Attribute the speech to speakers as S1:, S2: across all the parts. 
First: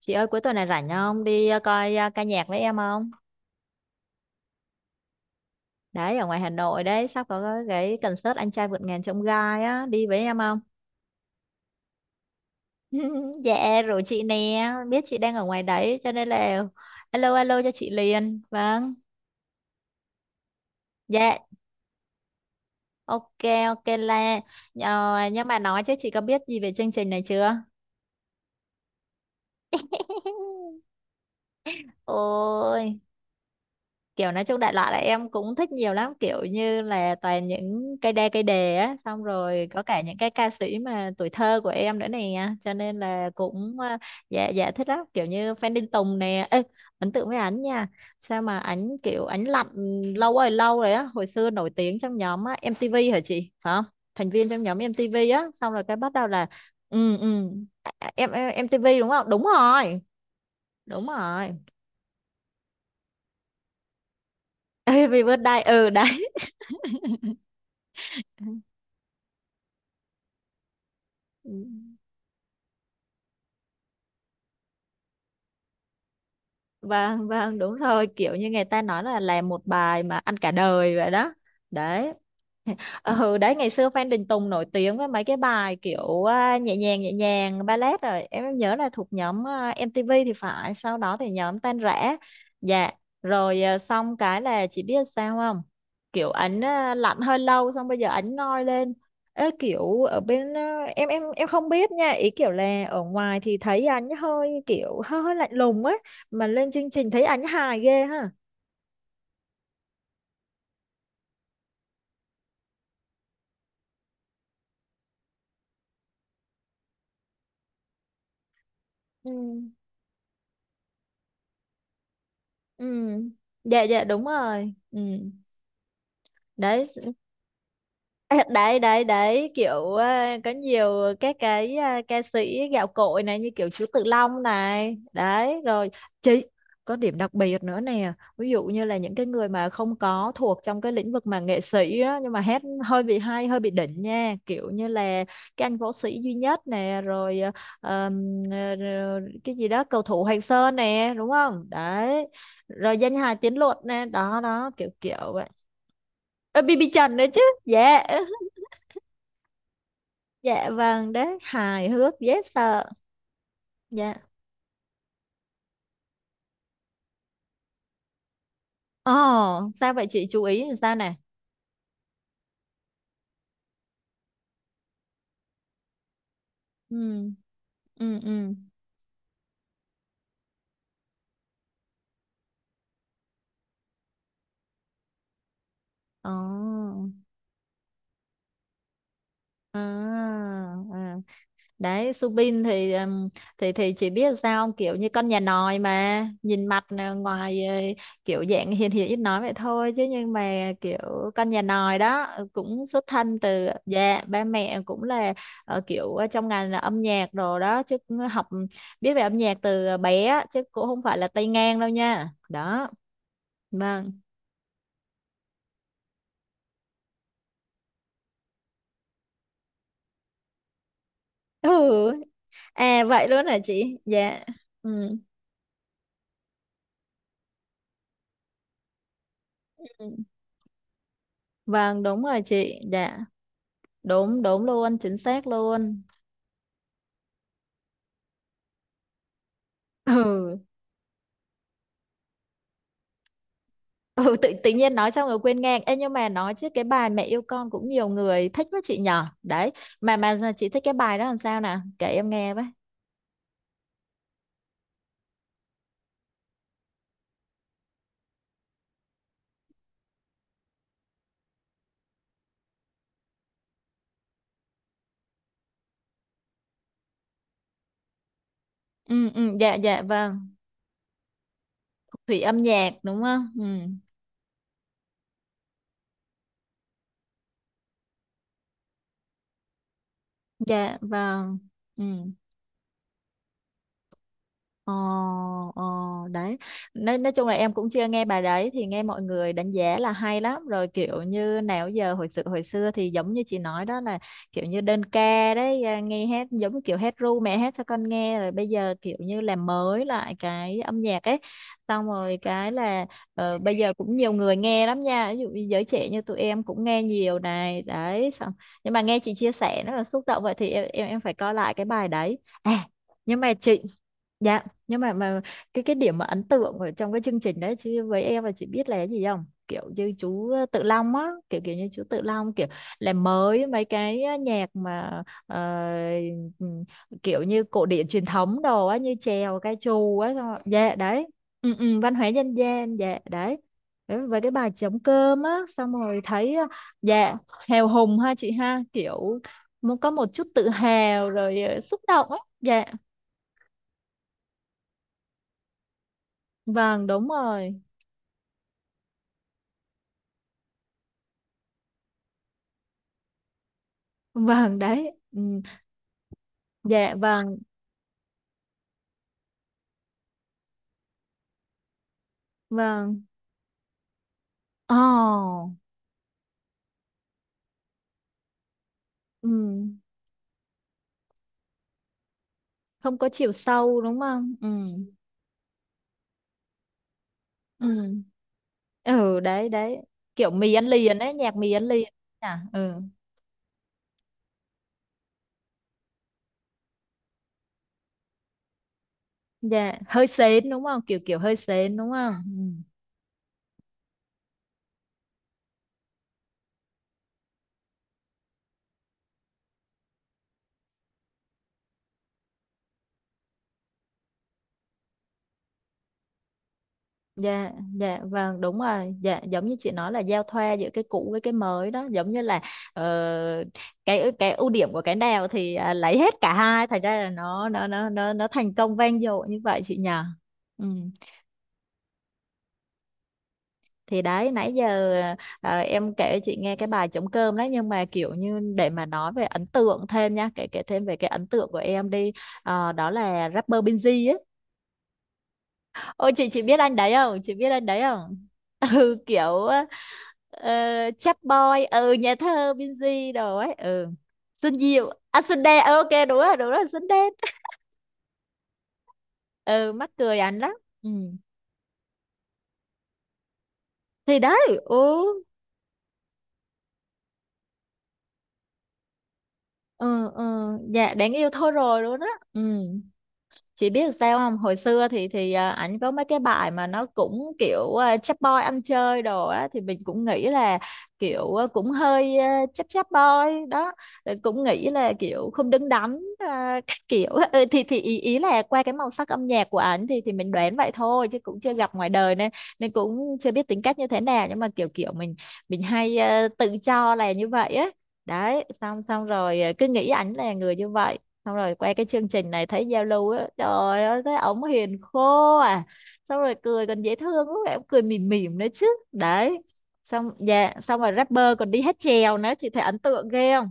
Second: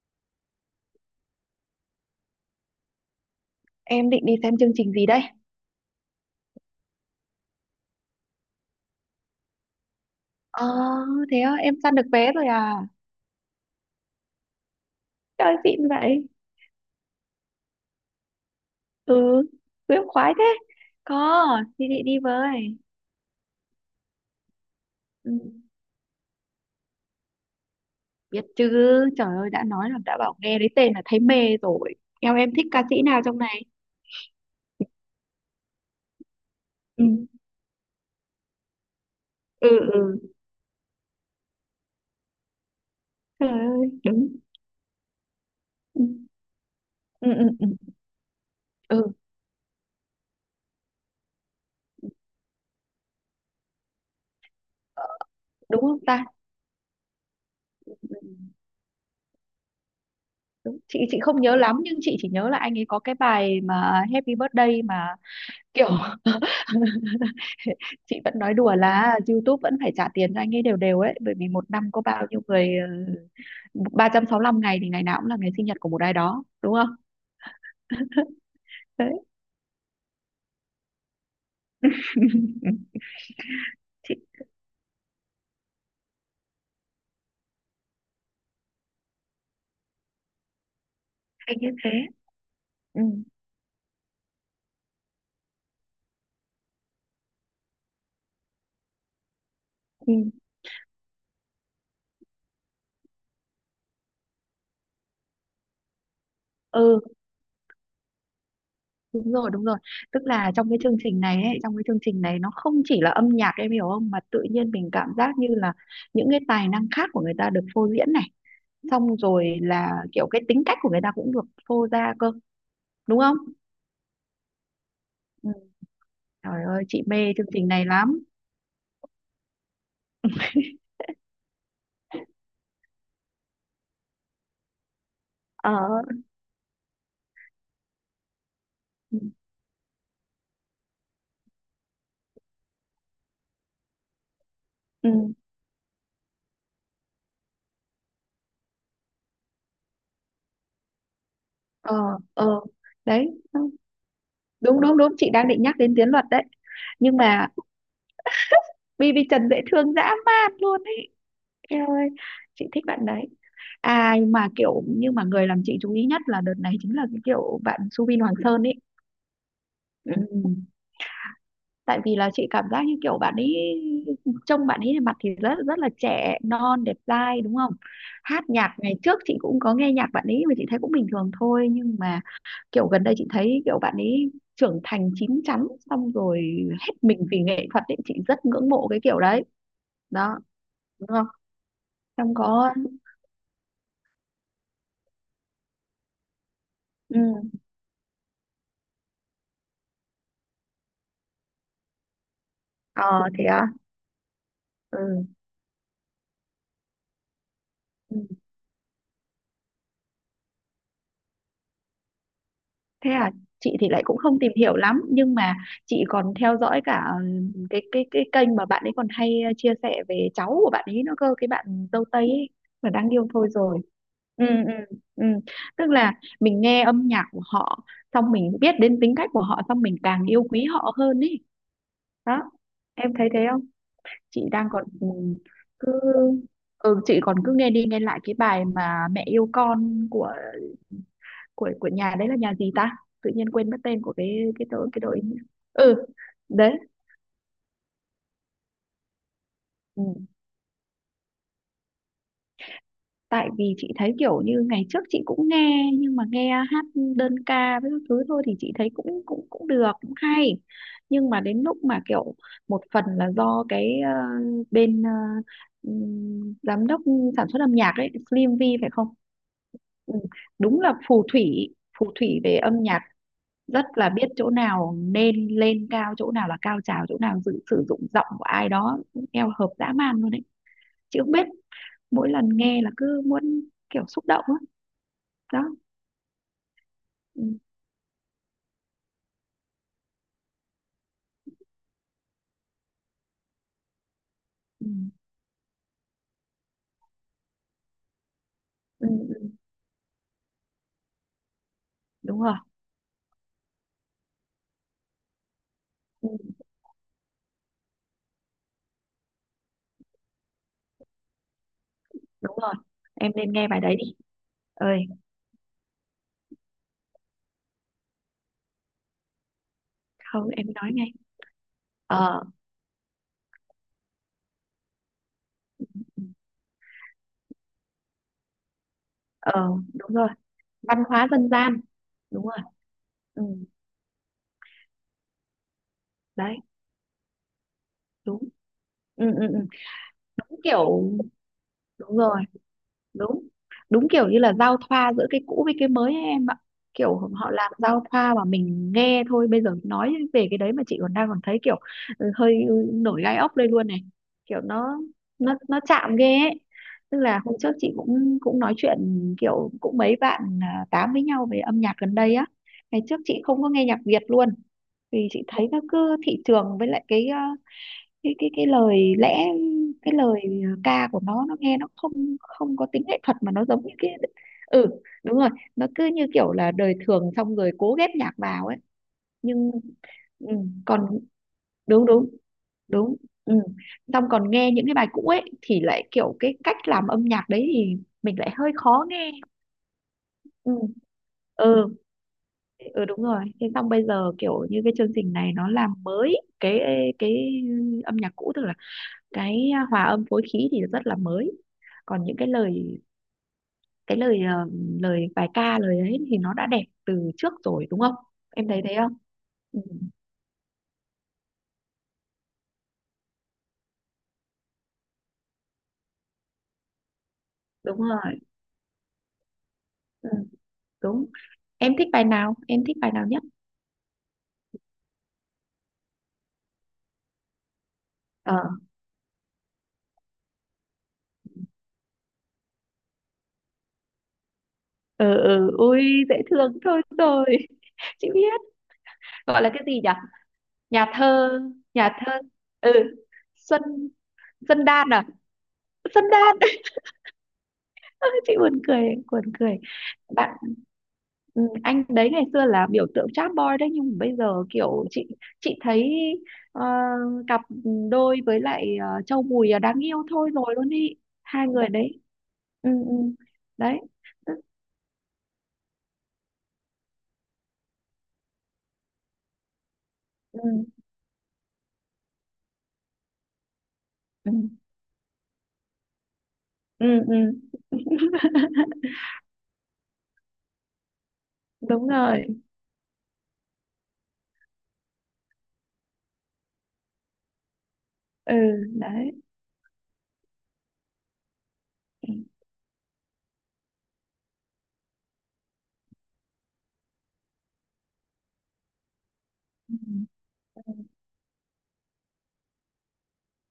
S1: Chị ơi cuối tuần này rảnh không? Đi coi ca nhạc với em không?
S2: Em định đi xem chương trình gì đây?
S1: Đấy ở ngoài Hà Nội đấy, sắp có cái concert Anh trai vượt ngàn chông gai á, đi với em không?
S2: Ờ, thế á, em săn được vé rồi à?
S1: Dạ rồi chị nè, biết chị đang ở
S2: Trời
S1: ngoài
S2: xịn
S1: đấy cho
S2: vậy.
S1: nên là alo alo cho chị liền. Vâng.
S2: Ừ, em khoái thế.
S1: Dạ.
S2: Có, thì chị đi với.
S1: Ok, ok là
S2: Ừ,
S1: nhưng mà nói chứ chị có biết gì về chương trình này chưa?
S2: biết chứ, trời ơi, đã nói là đã bảo nghe đến tên là thấy mê rồi. Em thích ca
S1: Ôi,
S2: sĩ nào trong này?
S1: kiểu nói chung đại loại là em cũng thích nhiều lắm, kiểu như
S2: Ừ,
S1: là toàn những cây đa cây đề á, xong rồi
S2: ừ,
S1: có cả những cái
S2: ừ.
S1: ca sĩ mà tuổi thơ của em nữa nè, cho nên là
S2: Trời
S1: cũng
S2: ơi, đúng.
S1: dạ dạ thích lắm, kiểu như Phan Đình
S2: Ừ,
S1: Tùng nè. Ê, ấn tượng
S2: ừ,
S1: với
S2: ừ,
S1: ảnh
S2: ừ,
S1: nha, sao mà ảnh
S2: ừ,
S1: kiểu ảnh lặn lâu rồi á, hồi xưa nổi tiếng trong nhóm MTV hả chị, phải không, thành viên trong nhóm MTV á, xong
S2: đúng
S1: rồi cái
S2: không
S1: bắt
S2: ta?
S1: đầu là ừ
S2: Ừ,
S1: em MTV đúng không, đúng rồi.
S2: đúng. Chị
S1: Đúng
S2: chị không
S1: rồi.
S2: nhớ lắm nhưng chị chỉ nhớ là anh ấy có cái bài mà Happy Birthday, mà
S1: Happy birthday,
S2: kiểu
S1: ừ đấy.
S2: chị vẫn
S1: Ừ.
S2: nói đùa là YouTube vẫn phải trả tiền cho anh ấy đều đều ấy, bởi vì một năm có bao nhiêu người, ờ, 365 ngày thì ngày nào cũng là ngày sinh nhật của một ai đó, đúng không?
S1: Vâng vâng đúng rồi, kiểu như người ta nói
S2: Đấy.
S1: là làm một bài mà ăn cả đời vậy đó. Đấy.
S2: Ừ.
S1: Ừ đấy, ngày xưa Phan
S2: Chị
S1: Đình Tùng nổi tiếng với mấy cái bài kiểu nhẹ nhàng nhẹ nhàng, ballet, rồi em nhớ là thuộc nhóm MTV thì phải, sau đó thì
S2: thấy
S1: nhóm
S2: như
S1: Tan
S2: thế.
S1: Rã. Dạ,
S2: Ừ.
S1: rồi xong cái là chị biết sao không, kiểu ảnh lạnh hơi lâu, xong bây giờ ảnh ngoi lên. Ê, kiểu
S2: Ừ,
S1: ở bên em không biết nha, ý kiểu là ở ngoài thì thấy ảnh hơi kiểu hơi lạnh lùng ấy, mà lên chương
S2: ừ
S1: trình thấy ảnh hài ghê ha.
S2: đúng rồi, đúng rồi, tức là trong cái chương trình này ấy, trong cái chương trình này nó không chỉ là âm nhạc, em hiểu không, mà tự nhiên mình cảm giác như là những cái tài năng khác của người ta được phô diễn này, xong
S1: Ừ.
S2: rồi là kiểu cái tính cách của người ta cũng được phô ra cơ,
S1: Ừ.
S2: đúng không?
S1: Dạ dạ đúng rồi. Ừ
S2: Ừ. Trời ơi
S1: đấy.
S2: chị mê chương trình này lắm.
S1: À, đấy đấy đấy kiểu có nhiều các cái ca sĩ gạo cội này, như kiểu Chú Tự Long này, đấy
S2: Ờ.
S1: rồi chị, có điểm đặc biệt nữa nè, ví dụ như là những
S2: Ừ,
S1: cái người mà không có thuộc trong cái lĩnh vực mà nghệ sĩ á, nhưng mà hát hơi bị hay, hơi bị đỉnh nha, kiểu như là
S2: ừ.
S1: cái anh võ sĩ duy nhất nè, rồi rồi cái gì đó cầu thủ Hoàng Sơn nè, đúng không,
S2: Ờ.
S1: đấy
S2: Ờ.
S1: rồi danh
S2: Đấy.
S1: hài Tiến Luật nè, đó đó,
S2: Đúng
S1: kiểu
S2: đúng đúng, chị
S1: kiểu vậy.
S2: đang định nhắc đến Tiến Luật đấy.
S1: Ơ, BB Trần
S2: Nhưng
S1: nữa chứ.
S2: mà
S1: Dạ.
S2: BB Trần dễ thương dã man
S1: Dạ
S2: luôn ấy.
S1: vâng, đấy,
S2: Eo
S1: hài
S2: ơi,
S1: hước, dễ
S2: chị thích
S1: sợ.
S2: bạn đấy.
S1: Dạ.
S2: Ai mà kiểu, nhưng mà người làm chị chú ý nhất là đợt này chính là cái kiểu bạn Subin Hoàng Sơn ấy.
S1: Ồ, sao vậy
S2: Ừ.
S1: chị, chú ý làm sao nè?
S2: Tại vì là chị cảm giác như kiểu bạn ấy, trông bạn ấy mặt thì rất rất là trẻ non đẹp
S1: Ừ,
S2: dai, đúng không?
S1: ừ,
S2: Hát
S1: ừ.
S2: nhạc ngày trước chị cũng có nghe nhạc bạn ấy mà chị thấy cũng bình thường thôi, nhưng mà kiểu gần đây chị thấy kiểu bạn ấy trưởng thành chín chắn, xong rồi hết
S1: Ồ,
S2: mình vì nghệ thuật ấy, chị rất ngưỡng mộ cái kiểu đấy.
S1: à,
S2: Đó, đúng
S1: à.
S2: không?
S1: Đấy,
S2: Xong
S1: Subin
S2: có.
S1: thì thì chỉ biết sao không? Kiểu như con nhà nòi, mà nhìn mặt là
S2: Ừ.
S1: ngoài kiểu dạng hiền hiền ít nói vậy thôi chứ, nhưng mà kiểu con nhà nòi đó, cũng xuất
S2: Ờ
S1: thân
S2: thế
S1: từ,
S2: à.
S1: dạ, ba mẹ cũng
S2: Ừ.
S1: là kiểu trong ngành là âm nhạc đồ đó chứ,
S2: Ừ.
S1: cũng học biết về âm nhạc từ bé á, chứ cũng không phải là tay ngang đâu nha. Đó,
S2: Thế à, chị thì lại
S1: vâng.
S2: cũng không tìm hiểu lắm nhưng mà chị còn theo dõi cả ừ, cái kênh mà bạn ấy còn hay ờ, chia sẻ về cháu của bạn ấy nữa cơ, cái bạn dâu
S1: Ừ,
S2: Tây ấy mà
S1: à
S2: đáng yêu
S1: vậy luôn
S2: thôi
S1: hả
S2: rồi.
S1: chị. Dạ.
S2: Ừ ừ
S1: Ừ,
S2: ừ. Tức là mình nghe âm nhạc của họ, xong mình biết đến tính cách của họ, xong mình
S1: ừ,
S2: càng yêu quý họ hơn ý.
S1: vâng đúng rồi
S2: Đó,
S1: chị.
S2: em
S1: Dạ
S2: thấy thế không?
S1: đúng
S2: Chị
S1: đúng
S2: đang còn
S1: luôn,
S2: ừ,
S1: chính xác
S2: cứ
S1: luôn.
S2: ừ, chị còn cứ nghe đi nghe lại cái bài mà mẹ yêu con của
S1: Ừ,
S2: của nhà đấy, là nhà gì ta, tự nhiên quên mất tên của
S1: ừ, tự
S2: cái
S1: tự
S2: đội,
S1: nhiên
S2: cái
S1: nói
S2: đội
S1: xong
S2: nhỉ?
S1: rồi quên ngang. Ê,
S2: Ừ
S1: nhưng mà nói chứ
S2: đấy.
S1: cái bài mẹ yêu con cũng nhiều người thích với chị nhỏ đấy,
S2: Ừ.
S1: mà chị thích cái bài đó làm sao nè, kể em nghe với.
S2: Tại vì chị thấy kiểu như ngày trước chị cũng nghe nhưng mà nghe hát đơn ca với các thứ thôi thì chị thấy cũng cũng cũng được, cũng hay, nhưng mà đến lúc mà kiểu một phần là do cái ờ, bên ờ, giám đốc sản xuất âm nhạc ấy Slim V phải không?
S1: Ừ ừ dạ dạ
S2: Ừ.
S1: vâng.
S2: Đúng là phù thủy, phù
S1: Thủy
S2: thủy
S1: âm
S2: về âm
S1: nhạc
S2: nhạc,
S1: đúng không. Ừ
S2: rất là biết chỗ nào nên lên cao, chỗ nào là cao trào, chỗ nào dự, sử dụng giọng của ai đó eo hợp dã man luôn đấy.
S1: dạ
S2: Chị không biết,
S1: vâng. Ừ.
S2: mỗi lần nghe là cứ muốn kiểu xúc động á.
S1: Ờ,
S2: Đó.
S1: ờ, đấy, nói
S2: Ừ,
S1: chung là em cũng chưa nghe bài đấy, thì nghe mọi người đánh giá là hay lắm rồi, kiểu như nào giờ hồi sự hồi xưa thì giống như chị nói đó là kiểu như
S2: ừ,
S1: đơn ca đấy, nghe hát giống kiểu hát ru mẹ hát cho con nghe, rồi bây giờ
S2: ừ,
S1: kiểu như
S2: ừ,
S1: làm mới lại cái âm nhạc ấy, xong rồi
S2: đúng rồi.
S1: cái là bây giờ cũng nhiều người nghe lắm nha, ví dụ như giới trẻ như
S2: Ừ,
S1: tụi em cũng nghe nhiều này, đấy xong, nhưng mà nghe chị chia sẻ nó là xúc động vậy thì em phải coi lại cái bài đấy.
S2: đúng rồi,
S1: À,
S2: em
S1: nhưng
S2: nên
S1: mà
S2: nghe bài
S1: chị,
S2: đấy đi.
S1: dạ, nhưng
S2: Ơi,
S1: mà cái điểm mà ấn tượng ở trong cái chương trình đấy chứ với em là chị biết là cái gì không? Kiểu như chú
S2: không em
S1: Tự
S2: nói ngay.
S1: Long á, kiểu kiểu như chú Tự
S2: Ờ.
S1: Long kiểu làm mới mấy cái nhạc mà ừm, kiểu như cổ điển truyền thống đồ á, như chèo
S2: Ờ,
S1: ca
S2: đúng
S1: trù
S2: rồi,
S1: á, xong rồi, dạ
S2: văn
S1: đấy.
S2: hóa dân
S1: Ừ,
S2: gian.
S1: ừ, văn hóa
S2: Đúng
S1: dân
S2: rồi.
S1: gian, dạ
S2: Ừ,
S1: đấy. Đấy, với cái bài trống cơm á, xong rồi thấy
S2: đấy.
S1: dạ hào hùng ha
S2: Đúng.
S1: chị ha,
S2: Ừ,
S1: kiểu
S2: ừ, ừ.
S1: muốn có một chút
S2: Đúng
S1: tự
S2: kiểu,
S1: hào rồi xúc
S2: đúng
S1: động á.
S2: rồi,
S1: Dạ.
S2: đúng, đúng kiểu như là giao thoa giữa cái cũ với cái mới ấy em ạ.
S1: Vâng,
S2: Kiểu
S1: đúng
S2: họ làm
S1: rồi.
S2: giao thoa mà mình nghe thôi, bây giờ nói về cái đấy mà chị còn đang còn thấy kiểu ừ, hơi nổi gai ốc đây luôn này. Kiểu
S1: Vâng
S2: nó
S1: đấy. Ừ.
S2: nó chạm ghê ấy.
S1: Dạ
S2: Tức là hôm
S1: vâng,
S2: trước chị cũng cũng nói chuyện, kiểu cũng mấy bạn à, tám với nhau về âm nhạc gần đây á. Ngày trước
S1: vâng.
S2: chị không có nghe nhạc Việt luôn, vì chị
S1: Ồ.
S2: thấy nó cứ thị trường, với lại cái à, cái lời lẽ,
S1: Ừ.
S2: cái lời à, ca của nó nghe nó không, không có tính
S1: Không
S2: nghệ
S1: có
S2: thuật
S1: chiều
S2: mà nó giống như
S1: sâu
S2: cái
S1: đúng không? Ừ.
S2: ừ đúng rồi, nó cứ như kiểu là đời thường xong rồi cố
S1: Ừ.
S2: ghép nhạc vào ấy.
S1: Ừ đấy
S2: Nhưng
S1: đấy.
S2: ừ,
S1: Kiểu mì ăn
S2: còn
S1: liền ấy, nhạc mì ăn
S2: đúng
S1: liền
S2: đúng
S1: à. Ừ.
S2: đúng. Ừ. Xong còn nghe những cái bài cũ ấy thì lại kiểu cái cách làm âm nhạc đấy thì mình lại hơi khó nghe.
S1: Dạ, hơi sến
S2: Ừ
S1: đúng không? Kiểu kiểu hơi
S2: ừ,
S1: sến đúng không? Ừ.
S2: ừ đúng rồi, thế xong bây giờ kiểu như cái chương trình này nó làm mới cái cái âm nhạc cũ, tức là cái à, hòa âm phối khí thì rất là mới, còn những cái lời, cái lời à, lời bài ca lời ấy thì nó đã đẹp từ trước
S1: Dạ,
S2: rồi, đúng không?
S1: dạ vâng
S2: Em
S1: đúng
S2: thấy thế không?
S1: rồi. Dạ giống như
S2: Ừ,
S1: chị nói là giao thoa giữa cái cũ với cái mới đó, giống như là ờ, cái ưu điểm của cái nào thì lấy hết cả hai, thành ra là nó nó
S2: đúng
S1: nó nó
S2: rồi.
S1: nó thành công vang dội như vậy, chị nhỉ?
S2: Ừ,
S1: Ừ.
S2: đúng. Em thích bài nào, em thích bài nào nhất?
S1: Thì đấy nãy giờ em kể chị nghe cái bài trống cơm đấy, nhưng mà kiểu
S2: Ờ.
S1: như để mà nói về ấn tượng thêm nha, kể kể thêm về cái ấn tượng của em đi. Ờ, đó là rapper Binz ấy.
S2: Ừ, ừ ui
S1: Ôi,
S2: dễ
S1: chị
S2: thương
S1: biết anh
S2: thôi
S1: đấy không,
S2: rồi
S1: chị biết anh đấy
S2: chị
S1: không?
S2: biết,
S1: Ừ
S2: gọi
S1: kiểu
S2: là cái gì nhỉ,
S1: ờ,
S2: nhà
S1: chap
S2: thơ,
S1: boy, ừ
S2: nhà thơ,
S1: nhà thơ
S2: ừ
S1: Binz đồ ấy.
S2: xuân.
S1: Ừ, Xuân
S2: Xuân Đan
S1: Diệu
S2: à,
S1: à, Xuân Đen, ok
S2: Xuân
S1: đúng
S2: Đan.
S1: rồi đúng rồi, Xuân Đen.
S2: Chị buồn cười, buồn cười
S1: Ừ mắc cười
S2: bạn.
S1: anh lắm. Ừ
S2: Ừ, anh đấy ngày xưa là biểu tượng chap boy đấy. Nhưng mà bây
S1: thì
S2: giờ
S1: đấy.
S2: kiểu
S1: Ừ
S2: chị thấy ờ, cặp đôi với lại ờ, Châu Bùi là đáng yêu
S1: ừ ừ.
S2: thôi rồi luôn
S1: Dạ
S2: đi
S1: đáng yêu
S2: hai
S1: thôi
S2: người
S1: rồi luôn
S2: đấy.
S1: á. Ừ,
S2: Ừ, ừ.
S1: chị
S2: Đấy.
S1: biết sao không, hồi xưa thì ảnh có mấy cái bài mà nó cũng kiểu chap boy ăn chơi đồ á, thì mình cũng nghĩ
S2: Ừ,
S1: là kiểu cũng hơi chap chap boy đó. Rồi
S2: ừ,
S1: cũng nghĩ là kiểu không đứng đắn các
S2: ừ,
S1: kiểu.
S2: ừ.
S1: Ừ, thì ý là qua cái màu sắc âm nhạc của ảnh thì mình đoán vậy thôi chứ cũng chưa gặp ngoài
S2: Đúng
S1: đời,
S2: rồi.
S1: nên nên cũng chưa biết tính cách như thế nào, nhưng mà kiểu kiểu mình hay tự cho là như vậy á.
S2: Ừ
S1: Đấy, xong xong
S2: đấy.
S1: rồi cứ nghĩ ảnh là người như vậy. Xong rồi quay cái chương
S2: Ừ.
S1: trình này thấy Zalo á, trời ơi thấy ổng hiền khô à, xong rồi cười còn dễ thương, lúc nào cũng cười mỉm mỉm nữa chứ. Đấy
S2: Ừ.
S1: xong, dạ, xong rồi rapper còn đi hát chèo nữa, chị thấy ấn tượng ghê không.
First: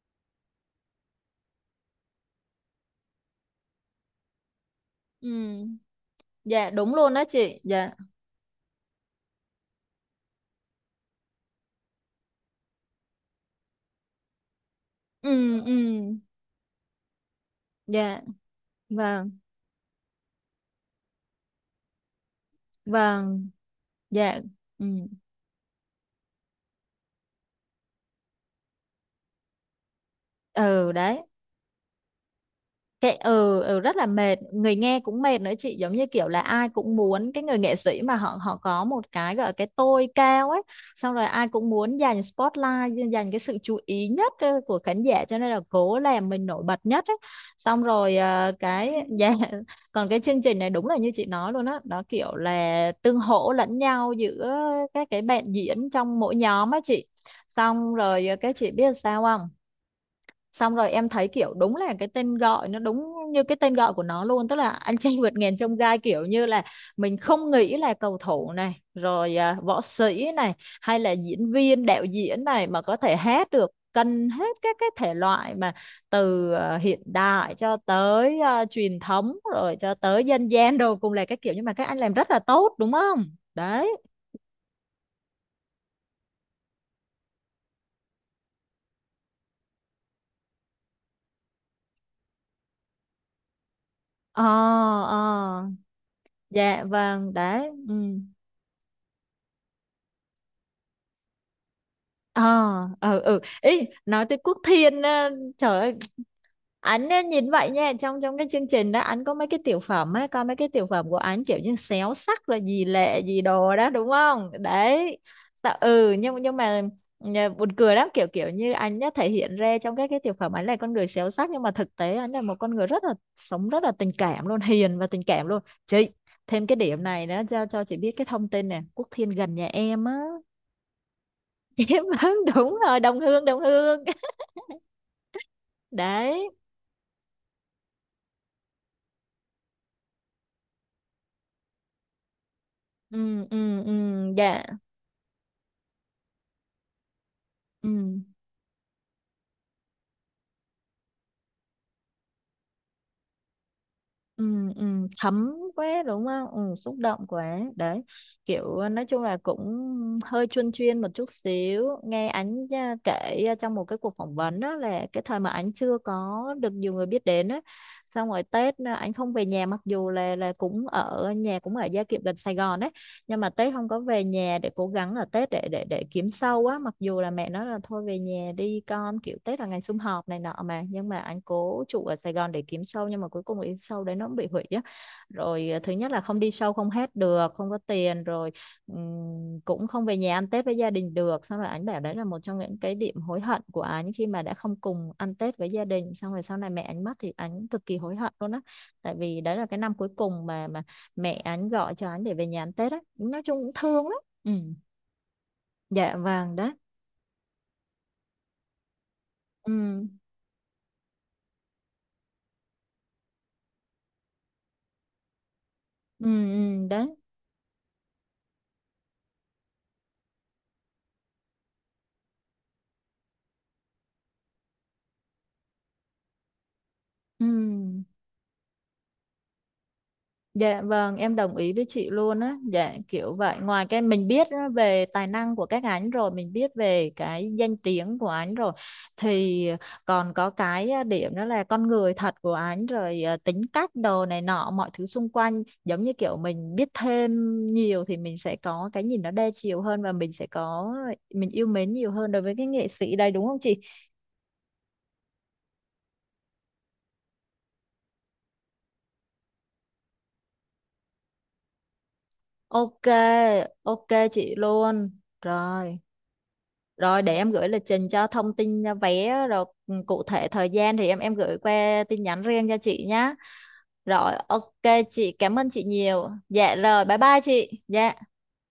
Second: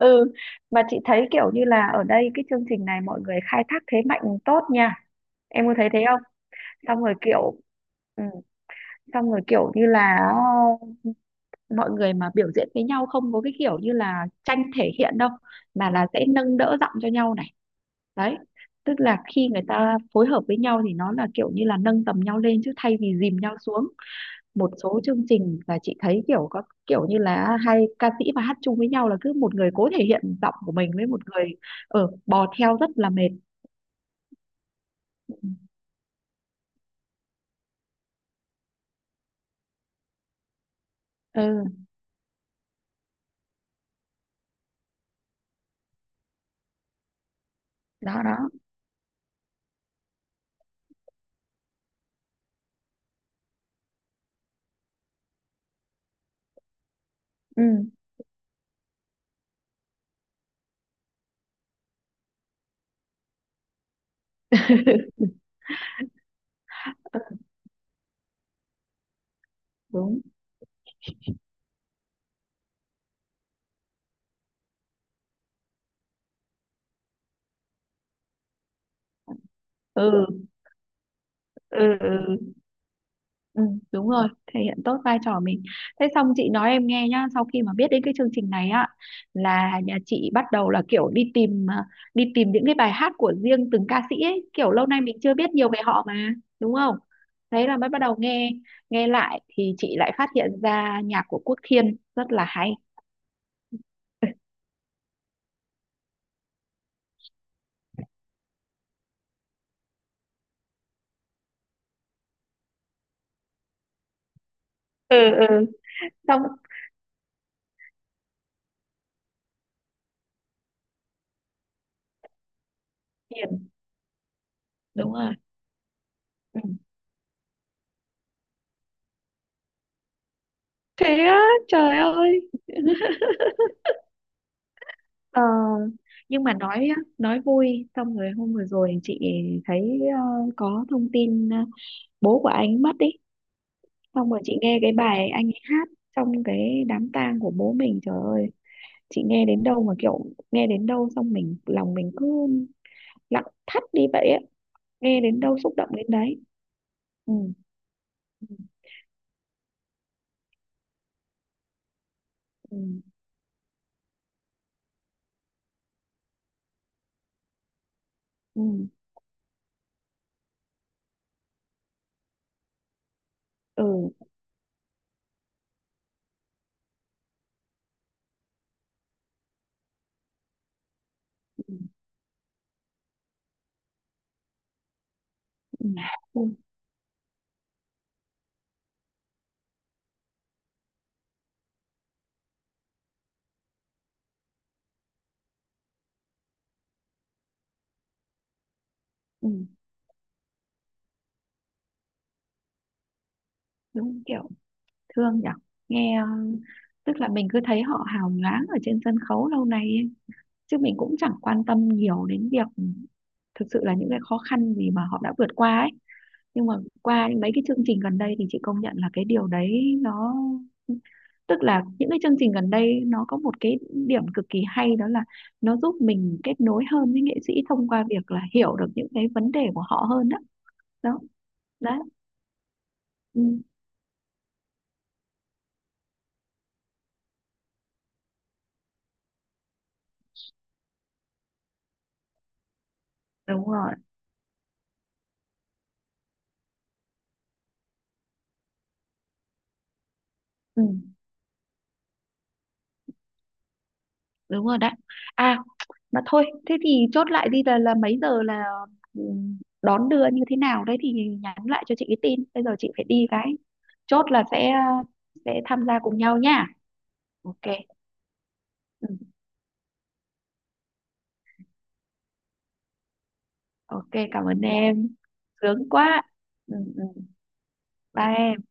S2: Ừ, mà chị thấy kiểu như là ở đây cái chương trình này mọi người khai thác thế mạnh tốt nha.
S1: Ừ.
S2: Em có thấy thế không?
S1: Dạ đúng
S2: Xong
S1: luôn
S2: rồi
S1: đó chị.
S2: kiểu
S1: Dạ.
S2: ừ, xong rồi kiểu như là ờ, mọi người mà biểu diễn với nhau không có cái kiểu như là tranh thể hiện đâu,
S1: Ừ ừ.
S2: mà là sẽ nâng đỡ giọng cho nhau này.
S1: Dạ.
S2: Đấy, tức là
S1: Vâng
S2: khi người ta phối hợp với nhau thì nó là kiểu như là nâng tầm nhau lên chứ thay vì dìm
S1: vâng.
S2: nhau xuống.
S1: Dạ.
S2: Một
S1: Ừ.
S2: số chương trình là chị thấy kiểu có kiểu như là hai ca sĩ mà hát chung với nhau là cứ một người cố thể hiện giọng của mình
S1: Ừ
S2: với
S1: đấy.
S2: một người ở bò theo rất là
S1: Chạy,
S2: mệt.
S1: ừ, ừ rất là mệt, người nghe cũng mệt nữa chị, giống như kiểu là ai cũng muốn cái người nghệ sĩ mà họ họ có một cái gọi là cái tôi cao ấy, xong rồi ai cũng
S2: Ừ.
S1: muốn giành spotlight, giành cái sự chú ý nhất của khán giả, cho nên là cố làm mình nổi bật nhất ấy. Xong rồi
S2: Đó đó.
S1: cái dạ, còn cái chương trình này đúng là như chị nói luôn á, nó kiểu là tương hỗ lẫn nhau giữa các cái bạn diễn trong mỗi nhóm á chị.
S2: Ừ.
S1: Xong rồi các chị biết sao không? Xong rồi em thấy kiểu đúng là cái tên gọi nó đúng như cái tên gọi của nó luôn, tức là anh trai vượt ngàn chông gai, kiểu như là mình không nghĩ là cầu thủ này rồi võ
S2: Đúng.
S1: sĩ này, hay là diễn viên đạo diễn này mà có thể hát được cân hết các cái thể loại, mà từ hiện đại cho tới truyền thống rồi cho tới
S2: Ừ
S1: dân gian đồ, cùng là cái kiểu, nhưng mà
S2: ừ
S1: các anh
S2: ừ.
S1: làm rất là tốt đúng không.
S2: Ừ,
S1: Đấy.
S2: đúng rồi, thể hiện tốt vai trò mình. Thế xong chị nói em nghe nhá, sau khi mà biết đến cái chương trình này á là nhà chị bắt đầu là kiểu đi tìm à, đi tìm những cái bài hát của riêng từng ca sĩ
S1: Ờ,
S2: ấy, kiểu lâu nay mình
S1: ờ,
S2: chưa biết nhiều về họ mà, đúng
S1: dạ
S2: không?
S1: vâng
S2: Thế
S1: đấy.
S2: là mới
S1: Ừ.
S2: bắt đầu nghe, nghe lại thì chị lại phát hiện ra nhạc của Quốc Thiên rất
S1: Ờ,
S2: là hay.
S1: ờ, ừ, ý nói tới Quốc Thiên á, trời ơi, ảnh á, nhìn vậy nha, trong trong cái chương trình đó anh có mấy cái tiểu phẩm á, coi mấy cái tiểu phẩm của anh kiểu như xéo sắc rồi gì lệ gì đồ đó đúng không.
S2: Ừ
S1: Đấy,
S2: ừ.
S1: Ừ nhưng
S2: Xong
S1: buồn cười lắm, kiểu kiểu như anh đã thể hiện ra trong các cái tiểu phẩm ảnh là con người xéo sắc, nhưng mà thực tế anh là một con người rất là
S2: Hiền,
S1: sống, rất là tình cảm luôn, hiền và
S2: đúng
S1: tình
S2: rồi.
S1: cảm luôn chị.
S2: Ừ.
S1: Thêm cái điểm này nữa cho chị biết cái thông tin nè, Quốc Thiên gần nhà em á.
S2: Thế á, trời
S1: Yếm ấm.
S2: ơi.
S1: Đúng rồi, đồng hương đồng hương.
S2: Ờ, nhưng
S1: Đấy.
S2: mà nói á, nói vui. Xong rồi hôm vừa rồi chị thấy ờ, có thông tin ờ, bố của anh mất ý.
S1: Ừ ừ ừ.
S2: Xong rồi chị
S1: Dạ.
S2: nghe cái bài anh ấy hát trong cái đám tang của bố
S1: Ừ
S2: mình, trời ơi, chị nghe đến đâu mà kiểu nghe đến đâu xong mình, lòng mình cứ lặng thắt đi vậy á.
S1: ừ ừ.
S2: Nghe đến
S1: Thấm
S2: đâu xúc động
S1: quá
S2: đến
S1: đúng
S2: đấy.
S1: không, ừ, xúc động
S2: Ừ
S1: quá đấy, kiểu nói chung là cũng hơi chuyên chuyên một chút xíu, nghe ảnh
S2: ừ
S1: kể trong một cái cuộc phỏng vấn đó là cái thời mà ảnh chưa có được nhiều người biết đến á, xong rồi
S2: ừ
S1: Tết ảnh không về nhà, mặc dù là cũng ở nhà cũng ở Gia Kiệm gần Sài Gòn á, nhưng mà Tết không có
S2: ừ
S1: về nhà để cố gắng ở Tết để để kiếm sau á, mặc dù là mẹ nói là thôi về nhà đi con, kiểu Tết là ngày sum họp này nọ mà, nhưng mà anh
S2: ừ ừ,
S1: cố trụ ở Sài Gòn để kiếm show, nhưng mà cuối cùng cái show đấy nó cũng bị hủy á, rồi
S2: ừ,
S1: thứ nhất là không
S2: ừ,
S1: đi show không hết được, không có tiền, rồi cũng không về nhà ăn Tết với gia đình được, xong rồi anh bảo đấy là một trong những cái điểm hối hận của anh, khi mà đã không cùng ăn Tết với gia đình, xong rồi sau này mẹ anh mất thì anh cực kỳ hối hận luôn á, tại vì
S2: ừ,
S1: đấy là cái năm cuối cùng mà mẹ anh gọi cho anh để về nhà ăn Tết á, nói chung cũng thương lắm.
S2: đúng kiểu
S1: Ừ.
S2: thương nhở.
S1: Dạ
S2: Nghe
S1: vàng đó.
S2: tức là mình cứ thấy họ hào nhoáng ở trên sân khấu lâu
S1: Ừ
S2: nay ấy. Chứ mình cũng chẳng quan tâm nhiều đến việc thực sự là những cái khó khăn gì mà họ đã vượt qua ấy.
S1: ừ
S2: Nhưng mà
S1: ừ. Đấy.
S2: qua mấy cái chương trình gần đây thì chị công nhận là cái điều đấy nó, tức là những cái chương trình gần đây nó có một cái điểm cực kỳ hay, đó là nó giúp mình kết nối hơn với nghệ
S1: Ừ.
S2: sĩ thông qua việc là hiểu được những cái vấn đề của họ hơn. Đó
S1: Dạ vâng,
S2: đó,
S1: em đồng ý với
S2: đó.
S1: chị luôn á. Dạ kiểu
S2: Ừ,
S1: vậy, ngoài cái mình biết á về tài năng của các anh rồi, mình biết về cái danh tiếng của anh rồi, thì còn có cái điểm đó là con người thật của anh, rồi tính
S2: đúng
S1: cách
S2: rồi.
S1: đồ này nọ, mọi thứ xung quanh, giống như kiểu mình biết thêm nhiều thì mình sẽ có cái nhìn nó đa chiều hơn, và mình sẽ
S2: Ừ.
S1: có, mình yêu mến nhiều hơn đối với cái nghệ sĩ đây đúng không chị?
S2: Đúng rồi đấy. À, mà thôi thế thì chốt lại đi, là mấy giờ là ừ, đón đưa như thế nào đấy thì nhắn lại cho chị cái tin, bây giờ chị phải
S1: Ok,
S2: đi cái,
S1: ok
S2: chốt là
S1: chị luôn.
S2: sẽ tham
S1: Rồi.
S2: gia cùng nhau nha.
S1: Rồi để em
S2: Ok.
S1: gửi lịch trình, cho thông tin
S2: Ừ.
S1: vé rồi, ừ, cụ thể thời gian thì em gửi qua tin nhắn riêng cho chị nhá.
S2: Ok,
S1: Rồi
S2: cảm ơn
S1: ok,
S2: em.
S1: chị cảm ơn chị
S2: Sướng quá.
S1: nhiều. Dạ
S2: Ừ, ừ.
S1: rồi, bye bye chị. Dạ.
S2: Bye em